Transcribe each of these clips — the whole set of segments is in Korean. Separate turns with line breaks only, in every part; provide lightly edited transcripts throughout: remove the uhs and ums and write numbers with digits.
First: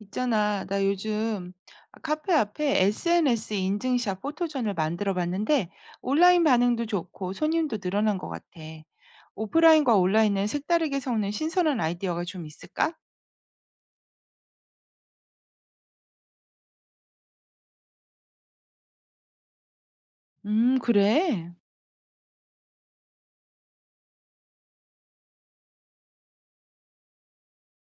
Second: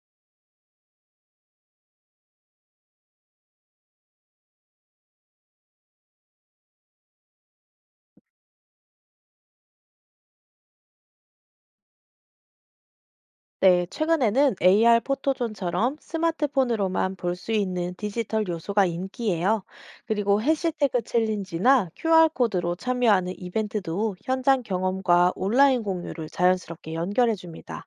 있잖아, 나 요즘 카페 앞에 SNS 인증샷 포토존을 만들어 봤는데 온라인 반응도 좋고 손님도 늘어난 것 같아. 오프라인과 온라인은 색다르게 섞는 신선한 아이디어가 좀 있을까?
네, 최근에는 AR 포토존처럼 스마트폰으로만 볼 수 있는 디지털 요소가 인기예요. 그리고 해시태그
그래.
챌린지나 QR코드로 참여하는 이벤트도 현장 경험과 온라인 공유를 자연스럽게 연결해 줍니다.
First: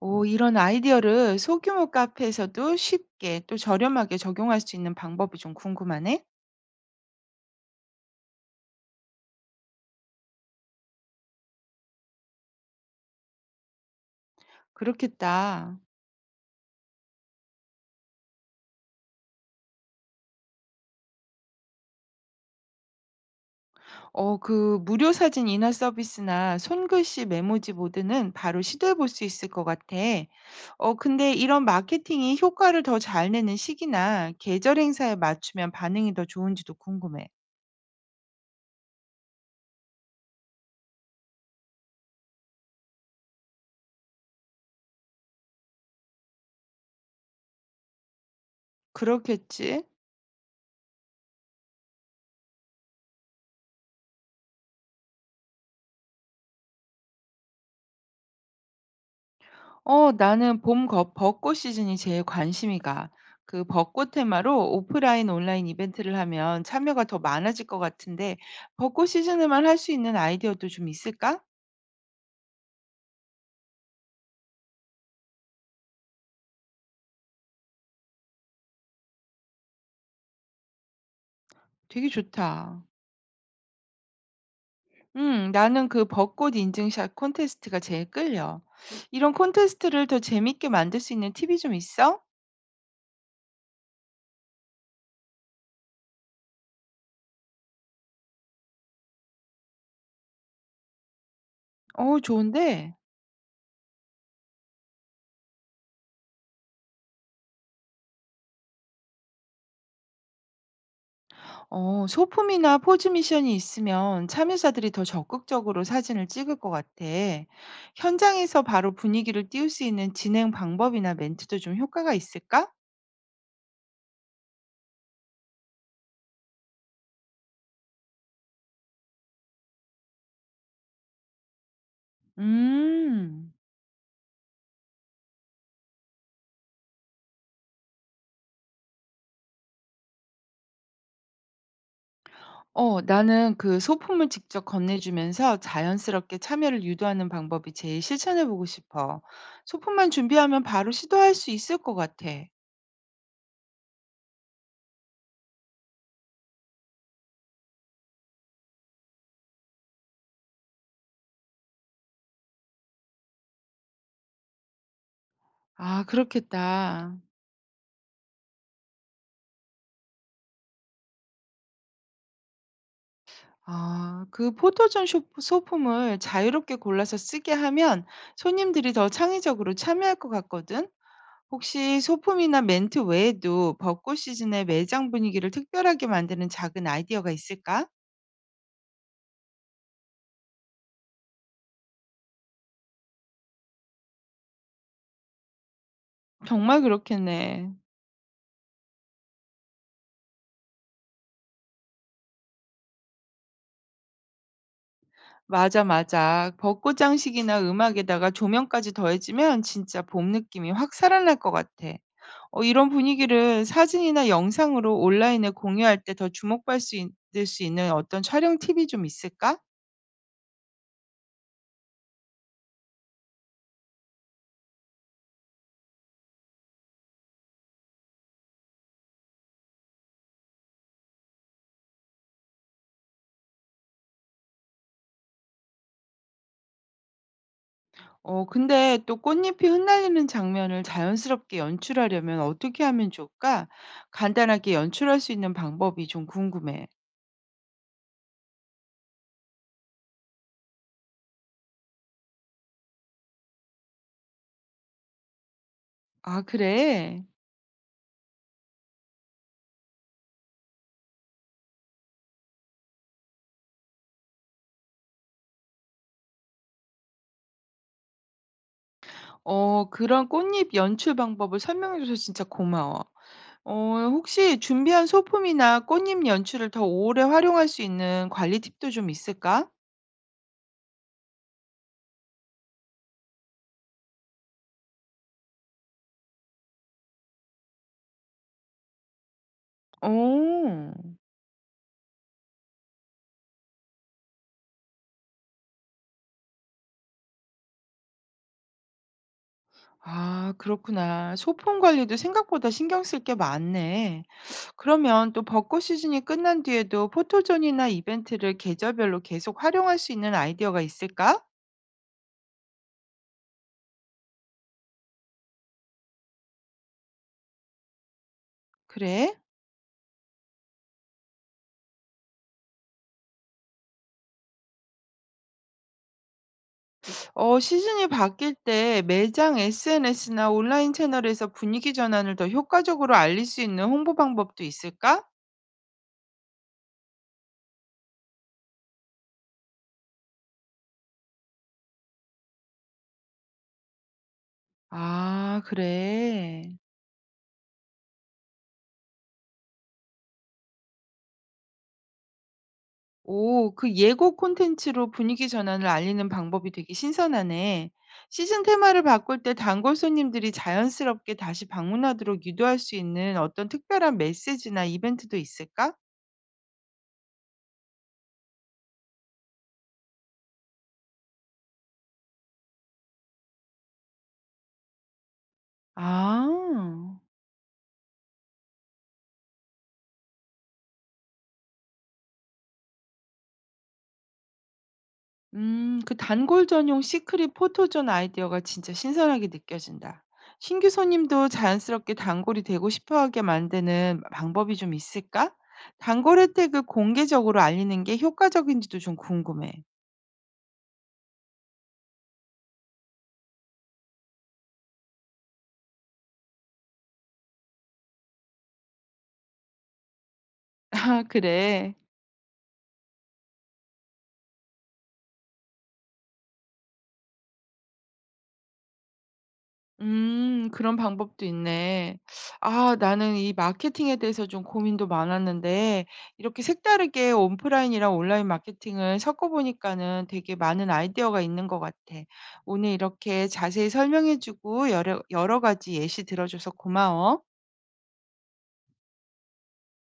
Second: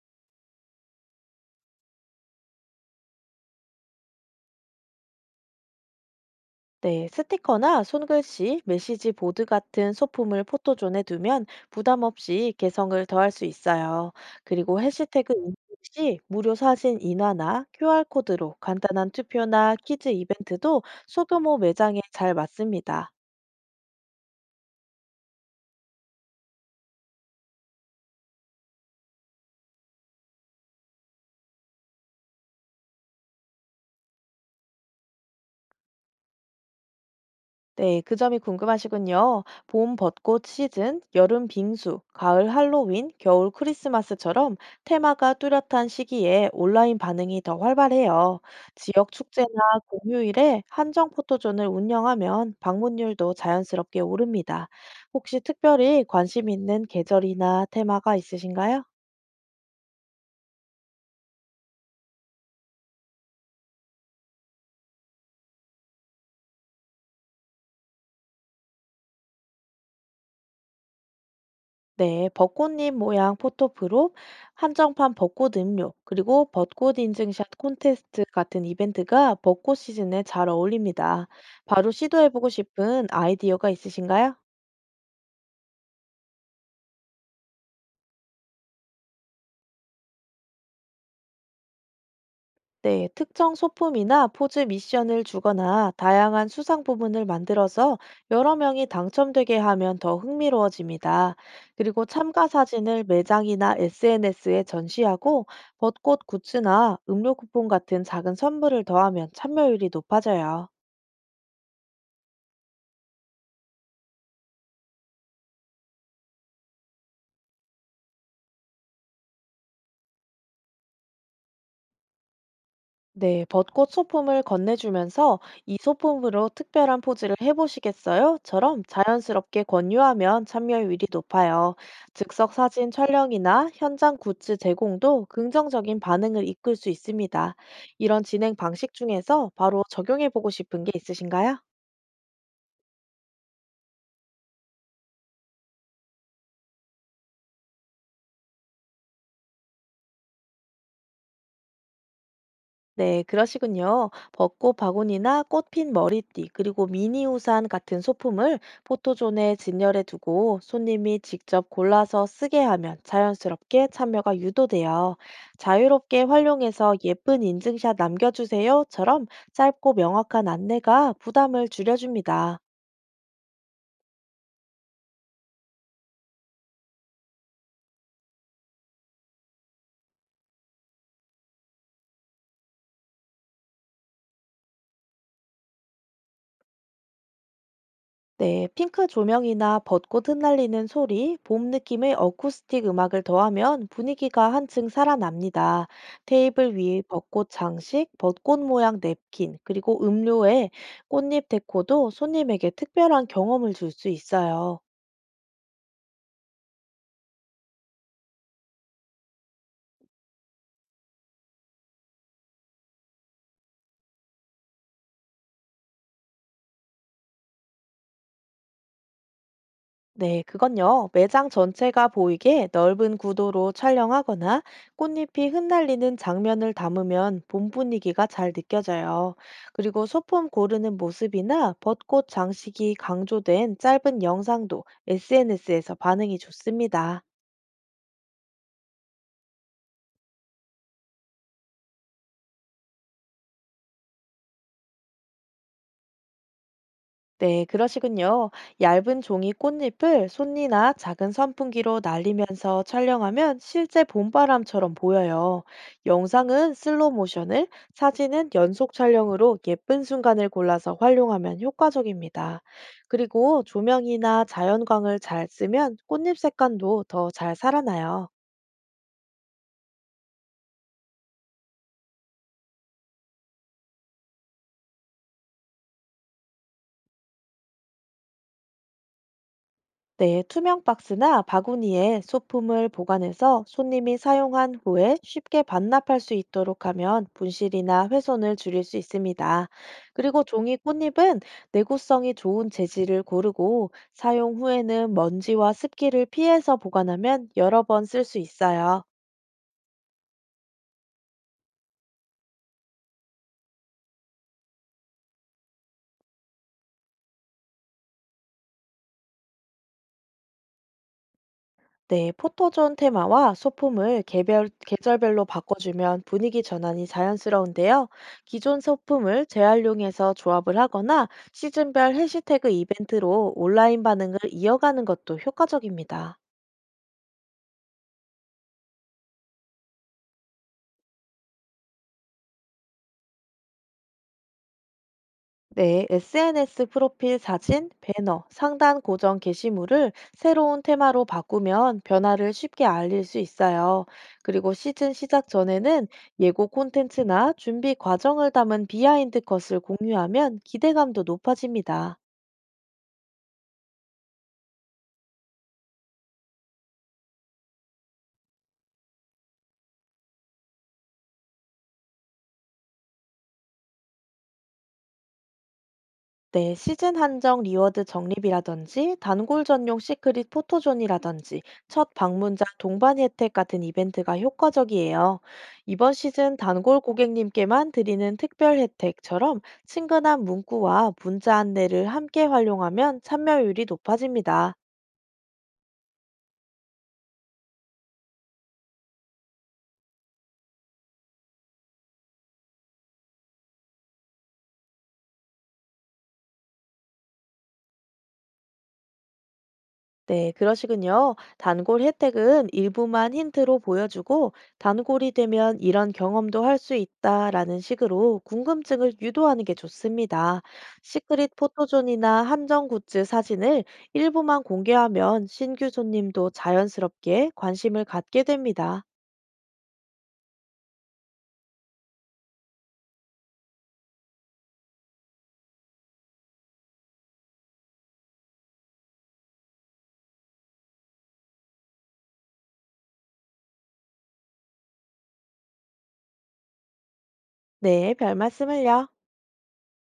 오, 이런 아이디어를 소규모 카페에서도 쉽게 또 저렴하게 적용할 수 있는 방법이 좀 궁금하네.
네, 스티커나 손글씨, 메시지 보드 같은 소품을 포토존에 두면 부담 없이 개성을 더할 수 있어요. 그리고 해시태그 인증
그렇겠다.
시 무료 사진 인화나 QR코드로 간단한 투표나 퀴즈 이벤트도 소규모 매장에 잘 맞습니다.
어 그 무료 사진 인화 서비스나 손글씨 메모지 모드는 바로 시도해 볼 수 있을 것 같아. 어 근데 이런 마케팅이 효과를 더 잘 내는 시기나 계절 행사에 맞추면 반응이 더 좋은지도 궁금해.
네, 그 점이 궁금하시군요. 봄 벚꽃 시즌, 여름 빙수, 가을 할로윈, 겨울 크리스마스처럼 테마가 뚜렷한 시기에 온라인 반응이 더 활발해요. 지역 축제나
그렇겠지?
공휴일에 한정 포토존을 운영하면 방문율도 자연스럽게 오릅니다. 혹시 특별히 관심 있는 계절이나 테마가 있으신가요?
어 나는 벚꽃 시즌이 제일 관심이 가. 그 벚꽃 테마로 오프라인 온라인 이벤트를 하면 참여가 더 많아질 것 같은데 벚꽃 시즌에만 할 수 있는 아이디어도 좀 있을까?
네, 벚꽃잎 모양 포토프롭, 한정판 벚꽃 음료, 그리고 벚꽃 인증샷 콘테스트 같은 이벤트가 벚꽃 시즌에 잘 어울립니다. 바로
되게
시도해보고
좋다.
싶은 아이디어가 있으신가요?
나는 그 벚꽃 인증샷 콘테스트가 제일 끌려. 이런 콘테스트를 더 재밌게 만들 수 있는 팁이 좀 있어?
네, 특정 소품이나 포즈 미션을 주거나 다양한 수상 부문을 만들어서 여러 명이 당첨되게 하면 더 흥미로워집니다. 그리고
어,
참가
좋은데.
사진을 매장이나 SNS에 전시하고 벚꽃 굿즈나 음료 쿠폰 같은 작은 선물을 더하면 참여율이 높아져요.
어, 소품이나 포즈 미션이 있으면 참여자들이 더 적극적으로 사진을 찍을 것 같아. 현장에서 바로 분위기를 띄울 수 있는 진행 방법이나 멘트도 좀 효과가 있을까?
네, 벚꽃 소품을 건네주면서 "이 소품으로 특별한 포즈를 해보시겠어요?"처럼 자연스럽게 권유하면 참여율이 높아요. 즉석 사진
음.
촬영이나 현장 굿즈 제공도 긍정적인 반응을 이끌 수 있습니다. 이런 진행 방식 중에서 바로 적용해보고 싶은 게 있으신가요?
어 나는 그 소품을 직접 건네주면서 자연스럽게 참여를 유도하는 방법이 제일 실천해 보고 싶어. 소품만 준비하면 바로 시도할 수 있을 것 같아.
네, 그러시군요. 벚꽃 바구니나 꽃핀 머리띠, 그리고 미니 우산 같은 소품을 포토존에 진열해 두고 손님이 직접 골라서 쓰게 하면 자연스럽게 참여가 유도돼요.
아,
"자유롭게 활용해서
그렇겠다.
예쁜 인증샷 남겨주세요처럼 짧고 명확한 안내가 부담을 줄여줍니다.
아, 그 소품을 자유롭게 골라서 쓰게 하면 손님들이 더 창의적으로 참여할 것 같거든. 혹시 소품이나 멘트 외에도 벚꽃 시즌의 매장 분위기를 특별하게 만드는 작은 아이디어가 있을까?
네, 핑크 조명이나 벚꽃 흩날리는 소리, 봄 느낌의 어쿠스틱 음악을 더하면 분위기가 한층 살아납니다. 테이블
정말
위에 벚꽃
그렇겠네.
장식, 벚꽃 모양 냅킨, 그리고 음료에 꽃잎 데코도 손님에게 특별한 경험을 줄 수 있어요.
맞아, 맞아. 벚꽃 장식이나 음악에다가 조명까지 더해지면 진짜 봄 느낌이 확 살아날 것 같아. 어, 이런 분위기를 사진이나 영상으로 온라인에 공유할 때 더 주목받을 을수 있는 어떤 촬영 팁이 좀 있을까?
네, 그건요. 매장 전체가 보이게 넓은 구도로 촬영하거나 꽃잎이 흩날리는 장면을 담으면 봄 분위기가 잘 느껴져요. 그리고 소품 고르는 모습이나 벚꽃 장식이 강조된 짧은 영상도 SNS에서 반응이 좋습니다.
어, 근데 또 꽃잎이 흩날리는 장면을 자연스럽게 연출하려면 어떻게 하면 좋을까? 간단하게 연출할 수 있는 방법이 좀 궁금해.
네, 그러시군요. 얇은 종이 꽃잎을 손이나 작은 선풍기로 날리면서 촬영하면 실제 봄바람처럼 보여요.
아,
영상은 슬로우
그래?
모션을, 사진은 연속 촬영으로 예쁜 순간을 골라서 활용하면 효과적입니다. 그리고 조명이나 자연광을 잘 쓰면 꽃잎 색감도 더 잘 살아나요.
어, 그런 꽃잎 연출 방법을 설명해줘서 진짜 고마워. 어 혹시 준비한 소품이나 꽃잎 연출을 더 오래 활용할 수 있는 관리 팁도 좀 있을까?
네, 투명 박스나 바구니에 소품을 보관해서 손님이 사용한 후에 쉽게 반납할 수 있도록 하면 분실이나 훼손을 줄일 수 있습니다. 그리고 종이
오.
꽃잎은 내구성이 좋은 재질을 고르고 사용 후에는 먼지와 습기를 피해서 보관하면 여러 번 쓸 수 있어요.
아 그렇구나. 소품 관리도 생각보다 신경 쓸 게 많네. 그러면 또 벚꽃 시즌이 끝난 뒤에도 포토존이나 이벤트를 계절별로 계속 활용할 수 있는 아이디어가 있을까?
네, 포토존 테마와 소품을 개별, 계절별로 바꿔주면 분위기 전환이 자연스러운데요. 기존
그래?
소품을 재활용해서 조합을 하거나 시즌별 해시태그 이벤트로 온라인 반응을 이어가는 것도 효과적입니다.
어 시즌이 바뀔 때 매장 SNS나 온라인 채널에서 분위기 전환을 더 효과적으로 알릴 수 있는 홍보 방법도 있을까?
네, SNS 프로필 사진, 배너, 상단 고정 게시물을 새로운 테마로 바꾸면 변화를 쉽게 알릴 수 있어요. 그리고 시즌 시작
아
전에는 예고
그래.
콘텐츠나 준비 과정을 담은 비하인드 컷을 공유하면 기대감도 높아집니다.
오, 그 예고 콘텐츠로 분위기 전환을 알리는 방법이 되게 신선하네. 시즌 테마를 바꿀 때 단골 손님들이 자연스럽게 다시 방문하도록 유도할 수 있는 어떤 특별한 메시지나 이벤트도 있을까?
네, 시즌 한정 리워드 적립이라든지 단골 전용 시크릿 포토존이라든지 첫 방문자 동반 혜택 같은 이벤트가 효과적이에요. "이번 시즌 단골
아,
고객님께만 드리는 특별 혜택처럼 친근한 문구와 문자 안내를 함께 활용하면 참여율이 높아집니다.
그 단골 전용 시크릿 포토존 아이디어가 진짜 신선하게 느껴진다. 신규 손님도 자연스럽게 단골이 되고 싶어 하게 만드는 방법이 좀 있을까? 단골 혜택을 공개적으로 알리는 게 효과적인지도 좀 궁금해.
네, 그러시군요. 단골 혜택은 일부만 힌트로 보여주고, "단골이 되면 이런 경험도 할 수 있다라는 식으로 궁금증을 유도하는 게 좋습니다.
아
시크릿
그래.
포토존이나 한정 굿즈 사진을 일부만 공개하면 신규 손님도 자연스럽게 관심을 갖게 됩니다.
그런 방법도 있네. 아 나는 이 마케팅에 대해서 좀 고민도 많았는데 이렇게 색다르게 오프라인이랑 온라인 마케팅을 섞어 보니까는 되게 많은 아이디어가 있는 것 같아. 오늘 이렇게 자세히 설명해 주고 여러 가지 예시 들어줘서 고마워.
네, 별 말씀을요.